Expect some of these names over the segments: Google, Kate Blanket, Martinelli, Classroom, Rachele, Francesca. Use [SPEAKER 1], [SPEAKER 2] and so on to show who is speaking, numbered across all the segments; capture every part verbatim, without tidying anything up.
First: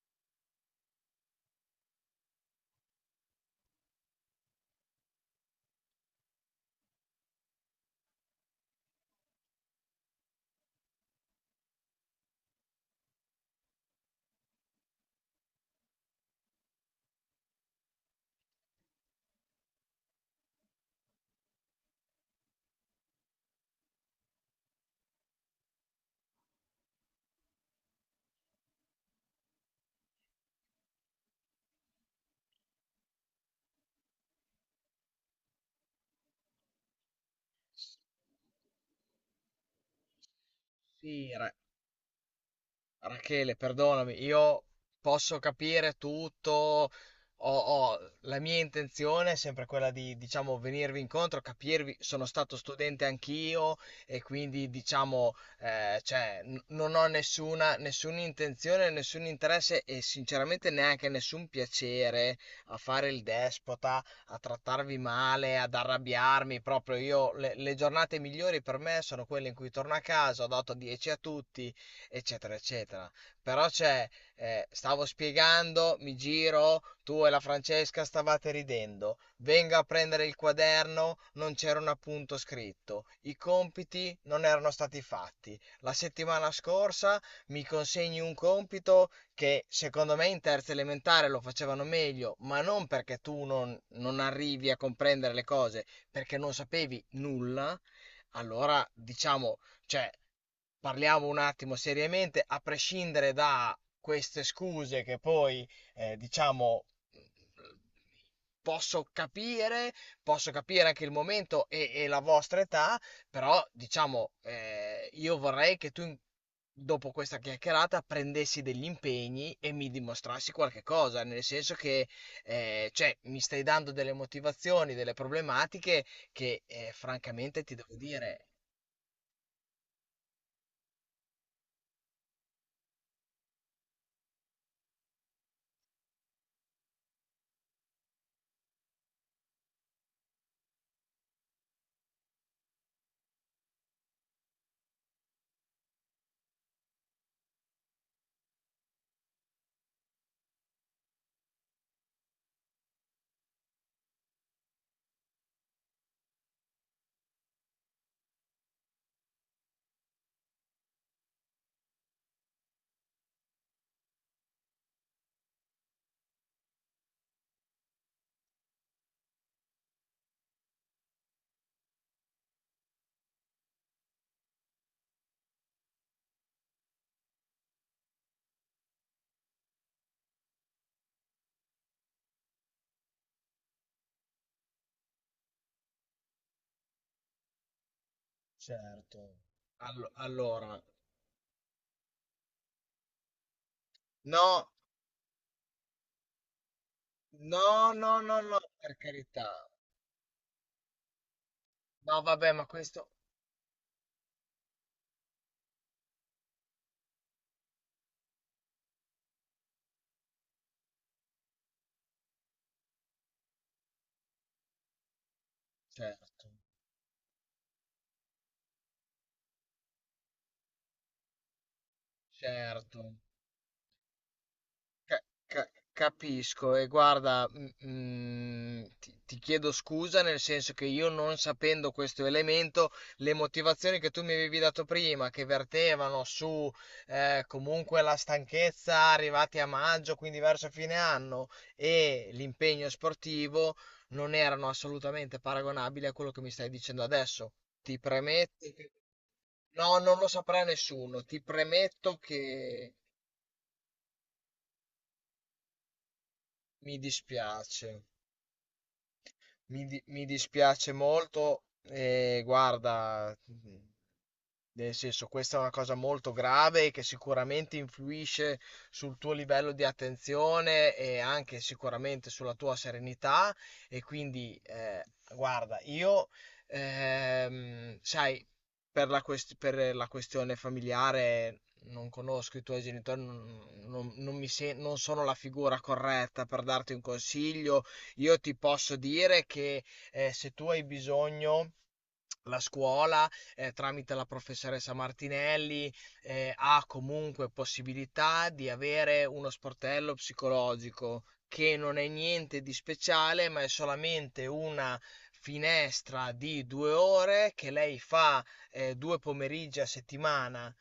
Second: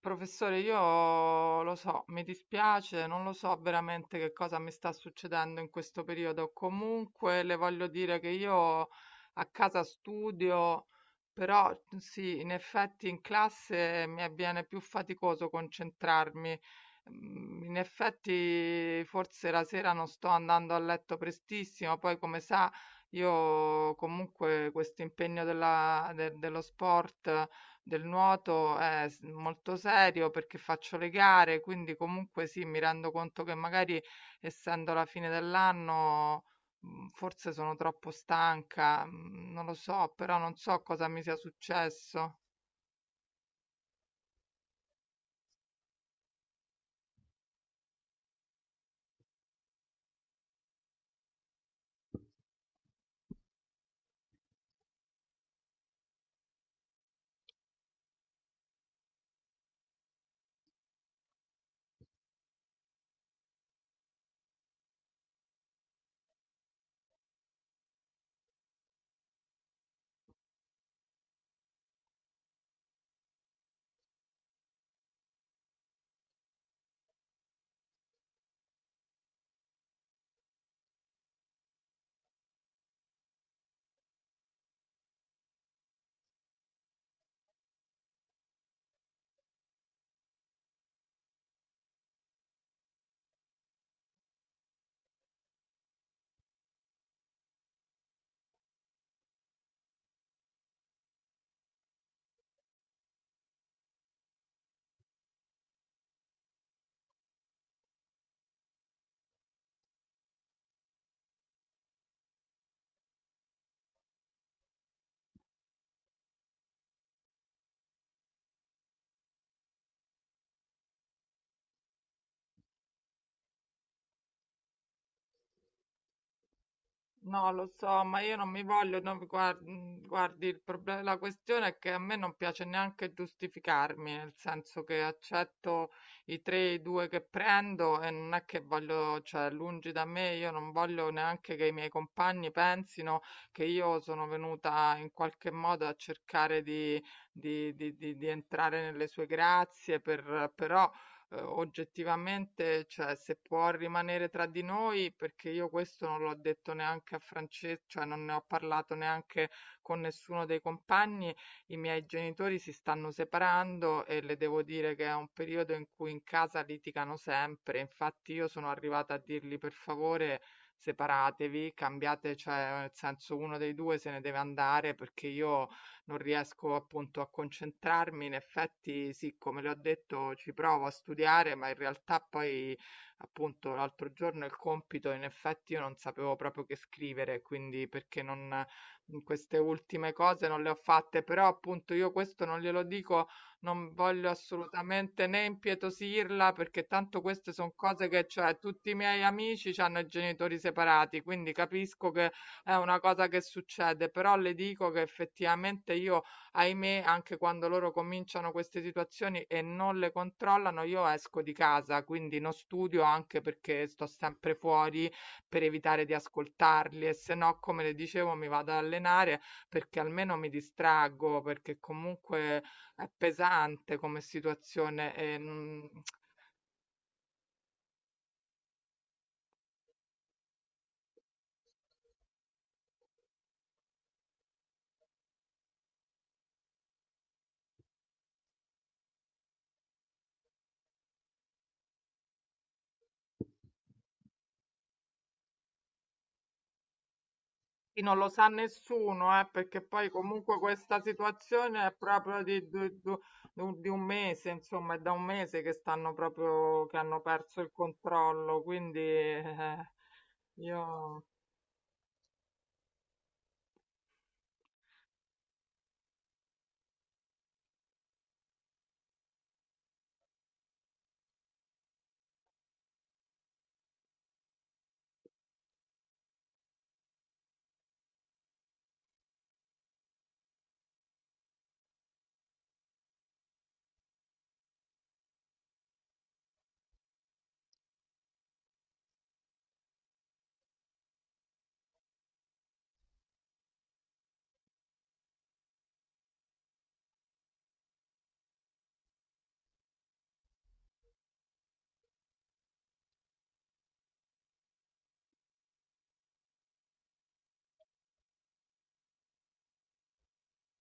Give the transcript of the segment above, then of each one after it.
[SPEAKER 1] Professore, io lo so, mi dispiace, non lo so veramente che cosa mi sta succedendo in questo periodo. Comunque le voglio dire che io a casa studio, però mhmm, sì, in effetti in classe mi avviene più faticoso concentrarmi. Mm, In effetti forse la sera non sto andando a letto prestissimo, poi come sa io comunque questo impegno della- de- dello sport del nuoto è s- molto serio perché faccio le gare, quindi comunque sì, mi rendo conto che magari essendo la fine dell'anno mh, forse sono troppo stanca, mh, non lo so, però non so cosa mi
[SPEAKER 2] Sì,
[SPEAKER 1] sia
[SPEAKER 2] Ra-
[SPEAKER 1] successo.
[SPEAKER 2] Rachele, perdonami, io posso capire tutto, ho- ho- la mia intenzione è sempre quella di, diciamo, venirvi incontro, capirvi, sono stato studente anch'io e quindi, diciamo, eh, cioè, n- non ho nessuna, nessuna intenzione, nessun interesse e sinceramente neanche nessun piacere a fare il despota, a trattarvi male, ad arrabbiarmi, proprio io, le, le giornate migliori per me sono quelle in cui torno a casa, ho dato dieci a tutti, eccetera, eccetera. Però c'è, eh, stavo spiegando, mi giro, tu e la Francesca stavate ridendo, vengo a prendere il quaderno, non c'era un appunto scritto, i compiti non erano stati fatti. La settimana scorsa mi consegni un compito che secondo me in terza elementare lo facevano meglio, ma non perché tu non, non arrivi a comprendere le cose, perché non sapevi nulla. Allora, diciamo, cioè, parliamo un attimo seriamente, a prescindere da queste scuse che poi, eh, diciamo, posso capire, posso capire anche il momento e, e la vostra età, però, diciamo, eh, io vorrei che tu, in- dopo questa chiacchierata, prendessi degli impegni e mi dimostrassi qualche cosa, nel senso che, eh, cioè, mi stai dando delle motivazioni, delle problematiche che, eh,
[SPEAKER 1] No,
[SPEAKER 2] francamente,
[SPEAKER 1] lo
[SPEAKER 2] ti devo
[SPEAKER 1] so, ma io
[SPEAKER 2] dire.
[SPEAKER 1] non mi voglio, no, guard- mm, guardi, il problema, la questione è che a me non piace neanche giustificarmi, nel senso che accetto i tre, i due che prendo e non è che voglio, cioè, lungi da me, io non voglio neanche che i miei compagni pensino che io sono venuta in qualche modo a cercare di, di- di- di- di entrare nelle sue grazie, per, però eh, oggettivamente, cioè, se può rimanere tra di noi, perché io questo non l'ho detto neanche a Francesco, cioè non ne ho parlato neanche con nessuno dei compagni, i miei genitori si stanno separando e le devo dire che è un periodo in cui in casa litigano sempre. Infatti io sono arrivata a dirgli per favore separatevi, cambiate, cioè nel senso uno dei due se ne deve andare perché io non riesco appunto a concentrarmi. In effetti sì, come le ho detto, ci provo a studiare, ma in realtà poi appunto l'altro giorno il compito, in effetti io non sapevo proprio che scrivere, quindi perché non mhmm,
[SPEAKER 2] Certo.
[SPEAKER 1] queste
[SPEAKER 2] Allo-
[SPEAKER 1] ultime cose non le ho
[SPEAKER 2] allora,
[SPEAKER 1] fatte, però appunto io questo non glielo dico, non voglio
[SPEAKER 2] no,
[SPEAKER 1] assolutamente né impietosirla, perché tanto queste
[SPEAKER 2] no,
[SPEAKER 1] sono cose
[SPEAKER 2] no,
[SPEAKER 1] che,
[SPEAKER 2] no,
[SPEAKER 1] cioè,
[SPEAKER 2] no,
[SPEAKER 1] tutti i
[SPEAKER 2] per
[SPEAKER 1] miei
[SPEAKER 2] carità.
[SPEAKER 1] amici hanno i genitori separati, quindi capisco
[SPEAKER 2] No,
[SPEAKER 1] che
[SPEAKER 2] vabbè, ma
[SPEAKER 1] è una
[SPEAKER 2] questo...
[SPEAKER 1] cosa che succede, però le dico che effettivamente io, ahimè, anche quando loro cominciano queste situazioni e non le controllano, io esco di casa, quindi non studio anche perché sto sempre fuori per evitare di
[SPEAKER 2] Certo,
[SPEAKER 1] ascoltarli e se no, come le dicevo, mi vado ad allenare perché almeno mi distraggo, perché comunque è
[SPEAKER 2] certo.
[SPEAKER 1] pesante come situazione
[SPEAKER 2] Ca-
[SPEAKER 1] e,
[SPEAKER 2] ca-
[SPEAKER 1] mm,
[SPEAKER 2] Capisco e guarda, mm, mm, ti, ti chiedo scusa nel senso che io non sapendo questo elemento, le motivazioni che tu mi avevi dato prima, che vertevano su eh, comunque la stanchezza arrivati a maggio, quindi verso fine anno, e l'impegno sportivo, non erano assolutamente paragonabili a quello che mi stai dicendo adesso. Ti
[SPEAKER 1] Sì, non lo sa
[SPEAKER 2] premetto che...
[SPEAKER 1] nessuno, eh, perché
[SPEAKER 2] No,
[SPEAKER 1] poi
[SPEAKER 2] non lo
[SPEAKER 1] comunque
[SPEAKER 2] saprà
[SPEAKER 1] questa
[SPEAKER 2] nessuno, ti
[SPEAKER 1] situazione è
[SPEAKER 2] premetto
[SPEAKER 1] proprio di, du-
[SPEAKER 2] che
[SPEAKER 1] du- du- di un mese, insomma, è da un mese che stanno proprio,
[SPEAKER 2] mi
[SPEAKER 1] che hanno perso il
[SPEAKER 2] dispiace.
[SPEAKER 1] controllo, quindi
[SPEAKER 2] Mi,
[SPEAKER 1] eh,
[SPEAKER 2] di- mi dispiace
[SPEAKER 1] io,
[SPEAKER 2] molto, e guarda, nel senso, questa è una cosa molto grave che sicuramente influisce sul tuo livello di attenzione e anche sicuramente sulla tua serenità. E quindi, eh, guarda, io, ehm, sai, per la, quest- per la questione familiare non conosco i tuoi genitori, non, non- non mi sen- non sono la figura corretta per darti un consiglio. Io ti posso dire che eh, se tu hai bisogno, la scuola, eh, tramite la professoressa Martinelli, eh, ha comunque possibilità di avere uno sportello psicologico che non è niente di speciale, ma è solamente una finestra di due ore che lei fa eh, due pomeriggi a settimana,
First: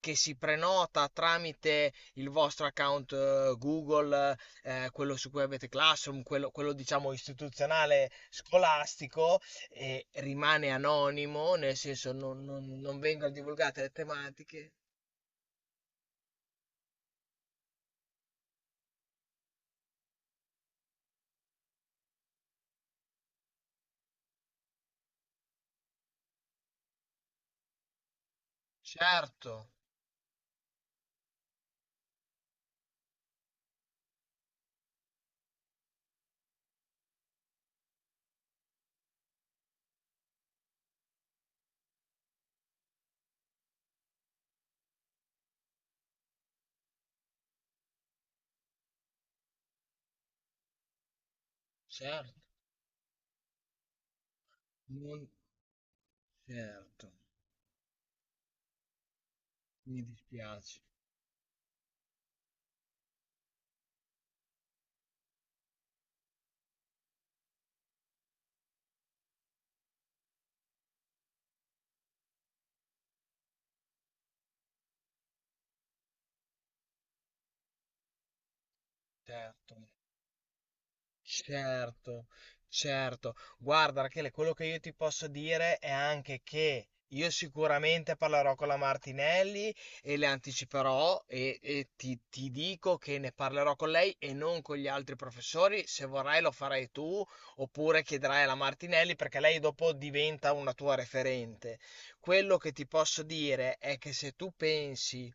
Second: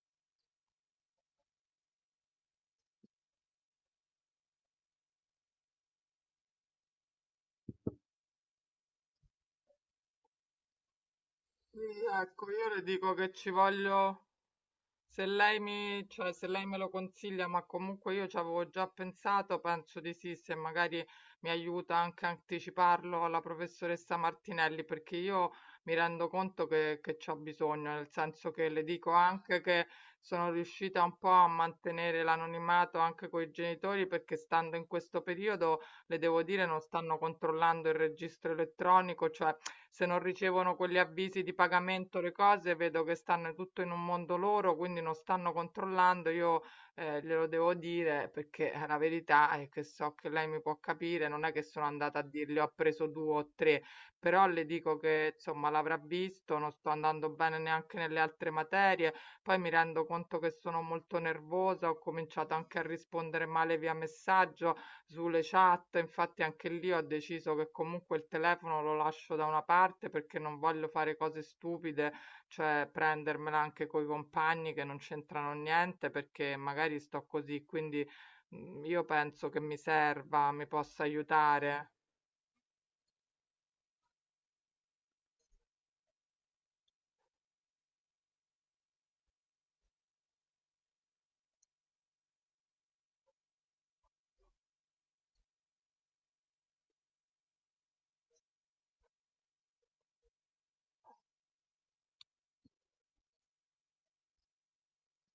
[SPEAKER 2] che si prenota tramite il vostro account eh, Google, eh, quello su cui avete Classroom, quello, quello, diciamo istituzionale scolastico, e rimane anonimo, nel
[SPEAKER 1] sì,
[SPEAKER 2] senso non,
[SPEAKER 1] ecco, io
[SPEAKER 2] non-
[SPEAKER 1] le
[SPEAKER 2] non
[SPEAKER 1] dico
[SPEAKER 2] vengono
[SPEAKER 1] che ci
[SPEAKER 2] divulgate le
[SPEAKER 1] voglio,
[SPEAKER 2] tematiche.
[SPEAKER 1] se lei mi, cioè, se lei me lo consiglia, ma comunque io ci avevo già pensato, penso di sì, se magari mi aiuta anche a anticiparlo alla professoressa Martinelli, perché io mi rendo conto che, che c'ho bisogno, nel senso che le dico
[SPEAKER 2] Certo,
[SPEAKER 1] anche che sono riuscita un po' a mantenere l'anonimato anche con i genitori, perché stando in questo periodo le devo dire, non stanno controllando il registro elettronico, cioè se non ricevono quegli avvisi di pagamento, le cose, vedo che stanno tutto in un mondo loro, quindi non stanno controllando. Io eh, glielo devo dire perché eh, la verità è che so che lei mi può capire, non è che sono andata a
[SPEAKER 2] certo,
[SPEAKER 1] dirle ho preso due o tre, però le dico
[SPEAKER 2] non
[SPEAKER 1] che insomma l'avrà visto, non sto
[SPEAKER 2] certo,
[SPEAKER 1] andando bene neanche nelle altre materie, poi mi
[SPEAKER 2] mi
[SPEAKER 1] rendo conto che
[SPEAKER 2] dispiace,
[SPEAKER 1] sono molto nervosa, ho cominciato anche a rispondere male via messaggio, sulle chat, infatti anche lì ho deciso che comunque il telefono lo lascio da una parte perché non voglio fare cose stupide, cioè prendermela anche coi compagni che non c'entrano niente perché magari sto così, quindi mm, io penso che mi
[SPEAKER 2] certo.
[SPEAKER 1] serva, mi possa aiutare.
[SPEAKER 2] Certo, certo. Guarda, Rachele, quello che io ti posso dire è anche che io sicuramente parlerò con la Martinelli e le anticiperò e, e ti, ti dico che ne parlerò con lei e non con gli altri professori. Se vorrai lo farai tu oppure chiederai alla Martinelli perché lei dopo diventa una tua referente. Quello che ti posso dire è che se tu pensi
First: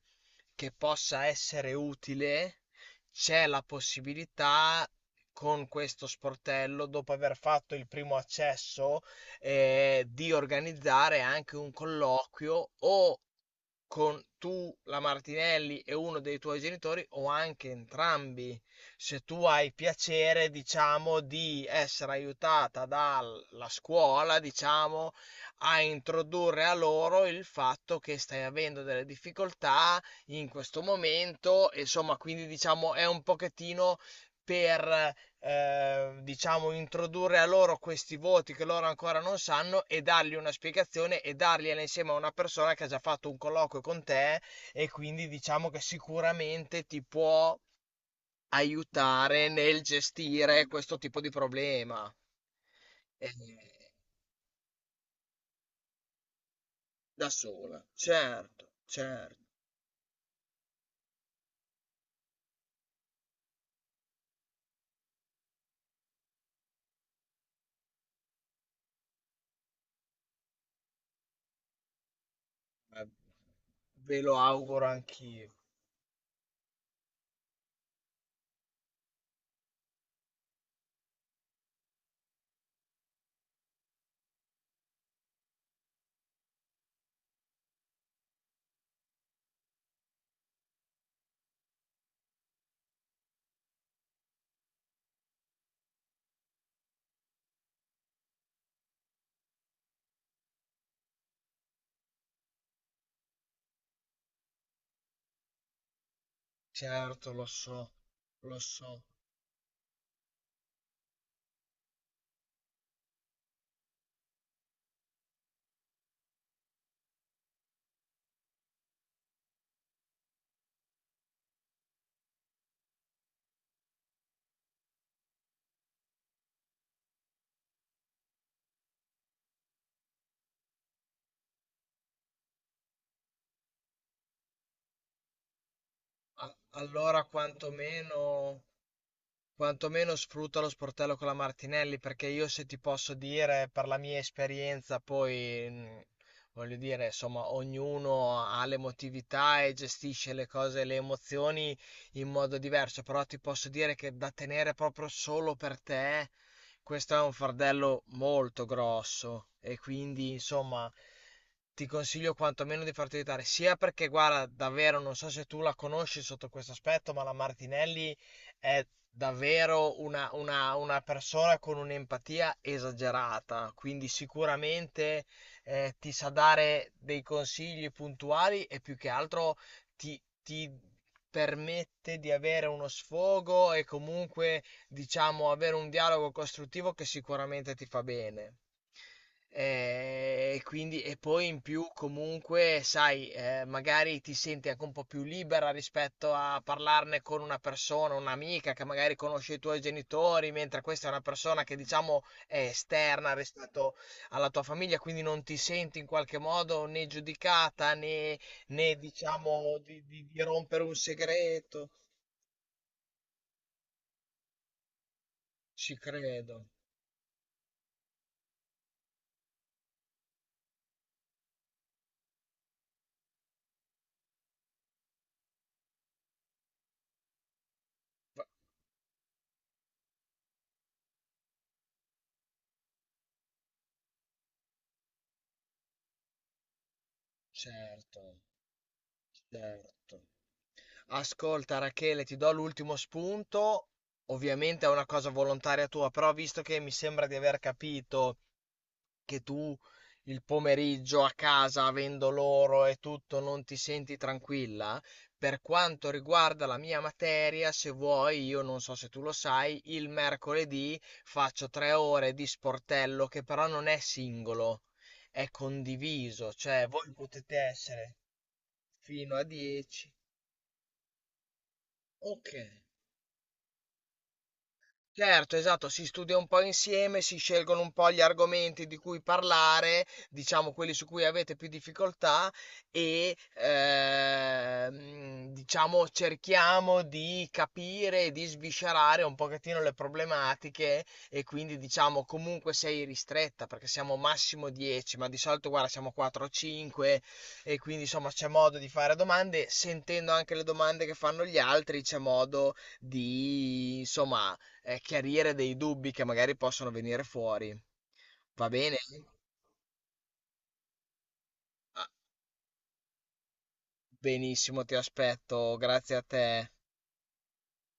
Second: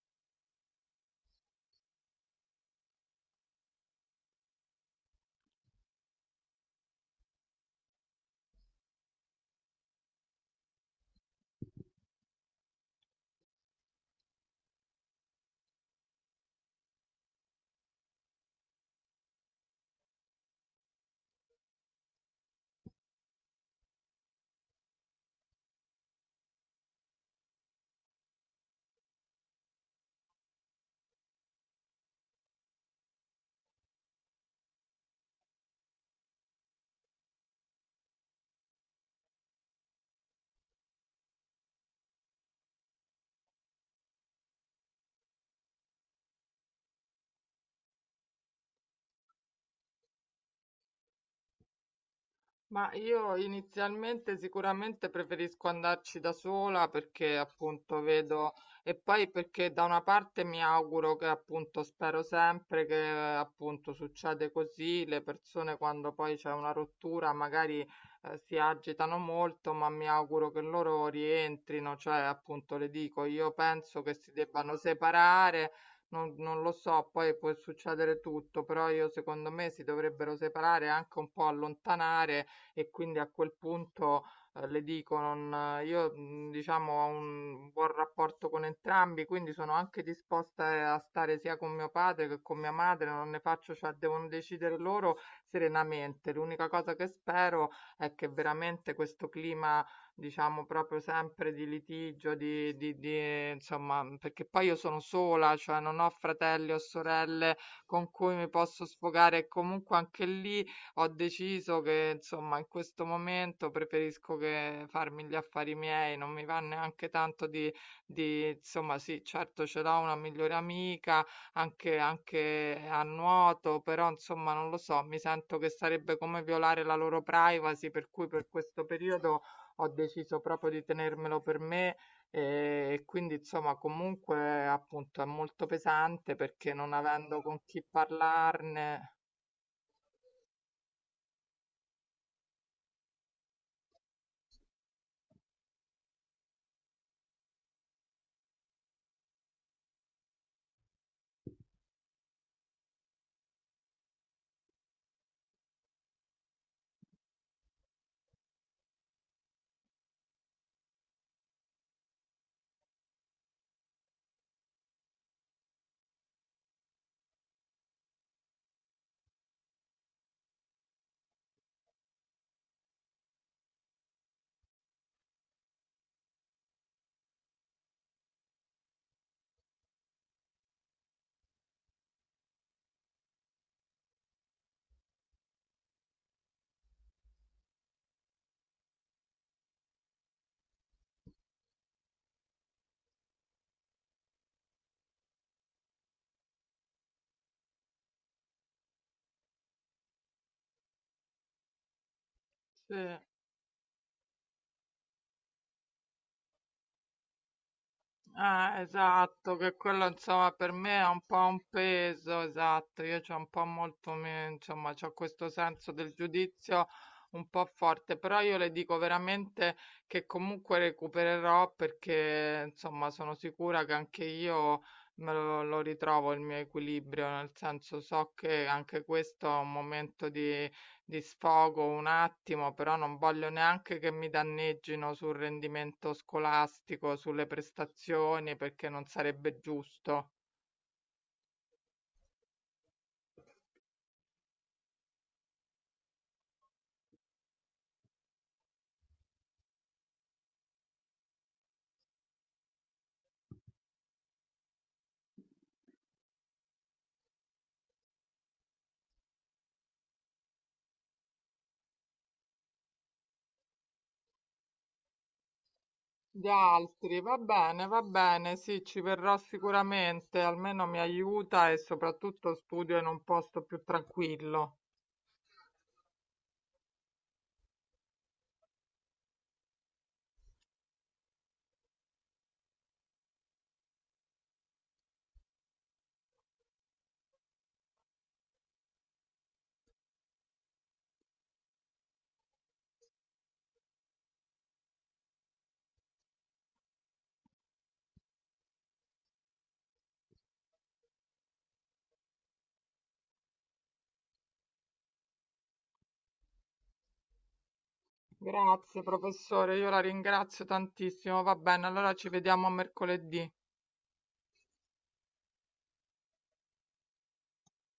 [SPEAKER 2] che possa essere utile c'è la possibilità con questo sportello, dopo aver fatto il primo accesso, eh, di organizzare anche un colloquio o con tu, la Martinelli e uno dei tuoi genitori o anche entrambi. Se tu hai piacere, diciamo, di essere aiutata dalla scuola, diciamo, a introdurre a loro il fatto che stai avendo delle difficoltà in questo momento, e insomma, quindi diciamo è un pochettino per eh, diciamo, introdurre a loro questi voti che loro ancora non sanno e dargli una spiegazione e dargliela insieme a una persona che ha già fatto un colloquio con te e quindi diciamo che sicuramente ti può aiutare nel gestire questo tipo di problema.
[SPEAKER 1] Ma
[SPEAKER 2] Eh,
[SPEAKER 1] io inizialmente sicuramente preferisco andarci da sola
[SPEAKER 2] da
[SPEAKER 1] perché
[SPEAKER 2] sola,
[SPEAKER 1] appunto vedo
[SPEAKER 2] certo,
[SPEAKER 1] e poi
[SPEAKER 2] certo.
[SPEAKER 1] perché da una parte mi auguro che appunto spero sempre che appunto succede così, le persone quando poi c'è una rottura magari eh, si agitano molto, ma mi auguro che loro rientrino, cioè appunto le
[SPEAKER 2] Eh,
[SPEAKER 1] dico, io penso che
[SPEAKER 2] Ve
[SPEAKER 1] si
[SPEAKER 2] lo
[SPEAKER 1] debbano
[SPEAKER 2] auguro anch'io.
[SPEAKER 1] separare. Non, non lo so, poi può succedere tutto, però io secondo me si dovrebbero separare e anche un po' allontanare e quindi a quel punto eh, le dico, non, io mh, diciamo ho un buon rapporto con entrambi, quindi sono anche disposta eh, a stare sia con mio padre che con mia madre, non ne faccio, cioè devono decidere loro serenamente. L'unica cosa che spero è che veramente questo clima diciamo proprio sempre di litigio, di, di, di, eh, insomma, mm, perché poi io sono sola, cioè non ho fratelli o
[SPEAKER 2] Certo, lo
[SPEAKER 1] sorelle
[SPEAKER 2] so,
[SPEAKER 1] con cui mi
[SPEAKER 2] lo
[SPEAKER 1] posso
[SPEAKER 2] so.
[SPEAKER 1] sfogare, e comunque anche lì ho deciso che, insomma, in questo momento preferisco che farmi gli affari miei, non mi va neanche tanto di, di insomma, sì, certo ce l'ho una migliore amica, anche, anche a nuoto, però, insomma, non lo so, mi sento che sarebbe come violare la loro privacy, per cui per questo periodo ho deciso proprio di tenermelo per me. E quindi insomma comunque appunto è molto pesante
[SPEAKER 2] A-
[SPEAKER 1] perché non
[SPEAKER 2] allora
[SPEAKER 1] avendo con chi
[SPEAKER 2] quantomeno
[SPEAKER 1] parlarne.
[SPEAKER 2] Quantomeno sfrutta lo sportello con la Martinelli, perché io se ti posso dire, per la mia esperienza, poi mh, voglio dire, insomma, ognuno ha l'emotività e gestisce le cose, le emozioni in modo diverso, però ti posso dire che da tenere proprio solo per te, questo è un fardello molto grosso e quindi, insomma, ti consiglio quantomeno di farti aiutare, sia perché, guarda, davvero non so se tu la conosci sotto questo aspetto, ma la Martinelli è davvero una, una- una persona con un'empatia esagerata, quindi sicuramente eh, ti sa dare dei consigli puntuali e più che altro ti, ti permette di avere uno sfogo e comunque diciamo, avere un dialogo costruttivo che sicuramente ti fa bene. Eh, E quindi, e poi in più, comunque, sai, eh, magari ti senti anche un po' più libera rispetto a parlarne con una persona, un'amica che magari conosce i tuoi genitori, mentre questa è una persona che, diciamo, è
[SPEAKER 1] Sì.
[SPEAKER 2] esterna rispetto alla tua famiglia, quindi non ti senti in qualche modo né giudicata né,
[SPEAKER 1] Eh,
[SPEAKER 2] né,
[SPEAKER 1] esatto, che
[SPEAKER 2] diciamo, di,
[SPEAKER 1] quello
[SPEAKER 2] di di
[SPEAKER 1] insomma per
[SPEAKER 2] rompere un
[SPEAKER 1] me è un po' un
[SPEAKER 2] segreto.
[SPEAKER 1] peso, esatto, io c'ho un po' molto, me- insomma, c'ho questo senso
[SPEAKER 2] Ci
[SPEAKER 1] del
[SPEAKER 2] credo,
[SPEAKER 1] giudizio un po' forte, però io le dico veramente che comunque recupererò perché insomma sono sicura che anche io me lo, lo ritrovo il mio equilibrio, nel senso so che anche questo è un momento di li sfogo un attimo, però non voglio neanche che mi danneggino sul rendimento scolastico, sulle
[SPEAKER 2] certo.
[SPEAKER 1] prestazioni, perché non sarebbe
[SPEAKER 2] Certo.
[SPEAKER 1] giusto.
[SPEAKER 2] Ascolta Rachele, ti do l'ultimo spunto. Ovviamente è una cosa volontaria tua, però visto che mi sembra di aver capito che tu il pomeriggio a casa, avendo loro e tutto, non ti senti tranquilla, per quanto riguarda la mia materia, se vuoi, io non so se tu lo sai, il mercoledì faccio tre ore di sportello che però non è singolo, è
[SPEAKER 1] Gli
[SPEAKER 2] condiviso, cioè voi
[SPEAKER 1] altri, va
[SPEAKER 2] potete
[SPEAKER 1] bene, va
[SPEAKER 2] essere
[SPEAKER 1] bene, sì, ci
[SPEAKER 2] fino
[SPEAKER 1] verrò
[SPEAKER 2] a dieci.
[SPEAKER 1] sicuramente, almeno mi aiuta e
[SPEAKER 2] Ok.
[SPEAKER 1] soprattutto studio in un posto più tranquillo.
[SPEAKER 2] Certo, esatto, si studia un po' insieme, si scelgono un po' gli argomenti di cui parlare, diciamo quelli su cui avete più difficoltà e ehm, diciamo cerchiamo di capire e di sviscerare un pochettino le problematiche e quindi diciamo comunque sei ristretta perché siamo massimo dieci, ma di solito guarda siamo quattro o cinque e quindi insomma c'è modo di fare domande, sentendo anche le domande che fanno gli altri c'è modo di insomma eh, chiarire dei dubbi che magari possono venire fuori. Va bene?
[SPEAKER 1] Grazie, professore, io la ringrazio tantissimo. Va bene,
[SPEAKER 2] Ah,
[SPEAKER 1] allora ci vediamo mercoledì.
[SPEAKER 2] benissimo, ti aspetto. Grazie a te.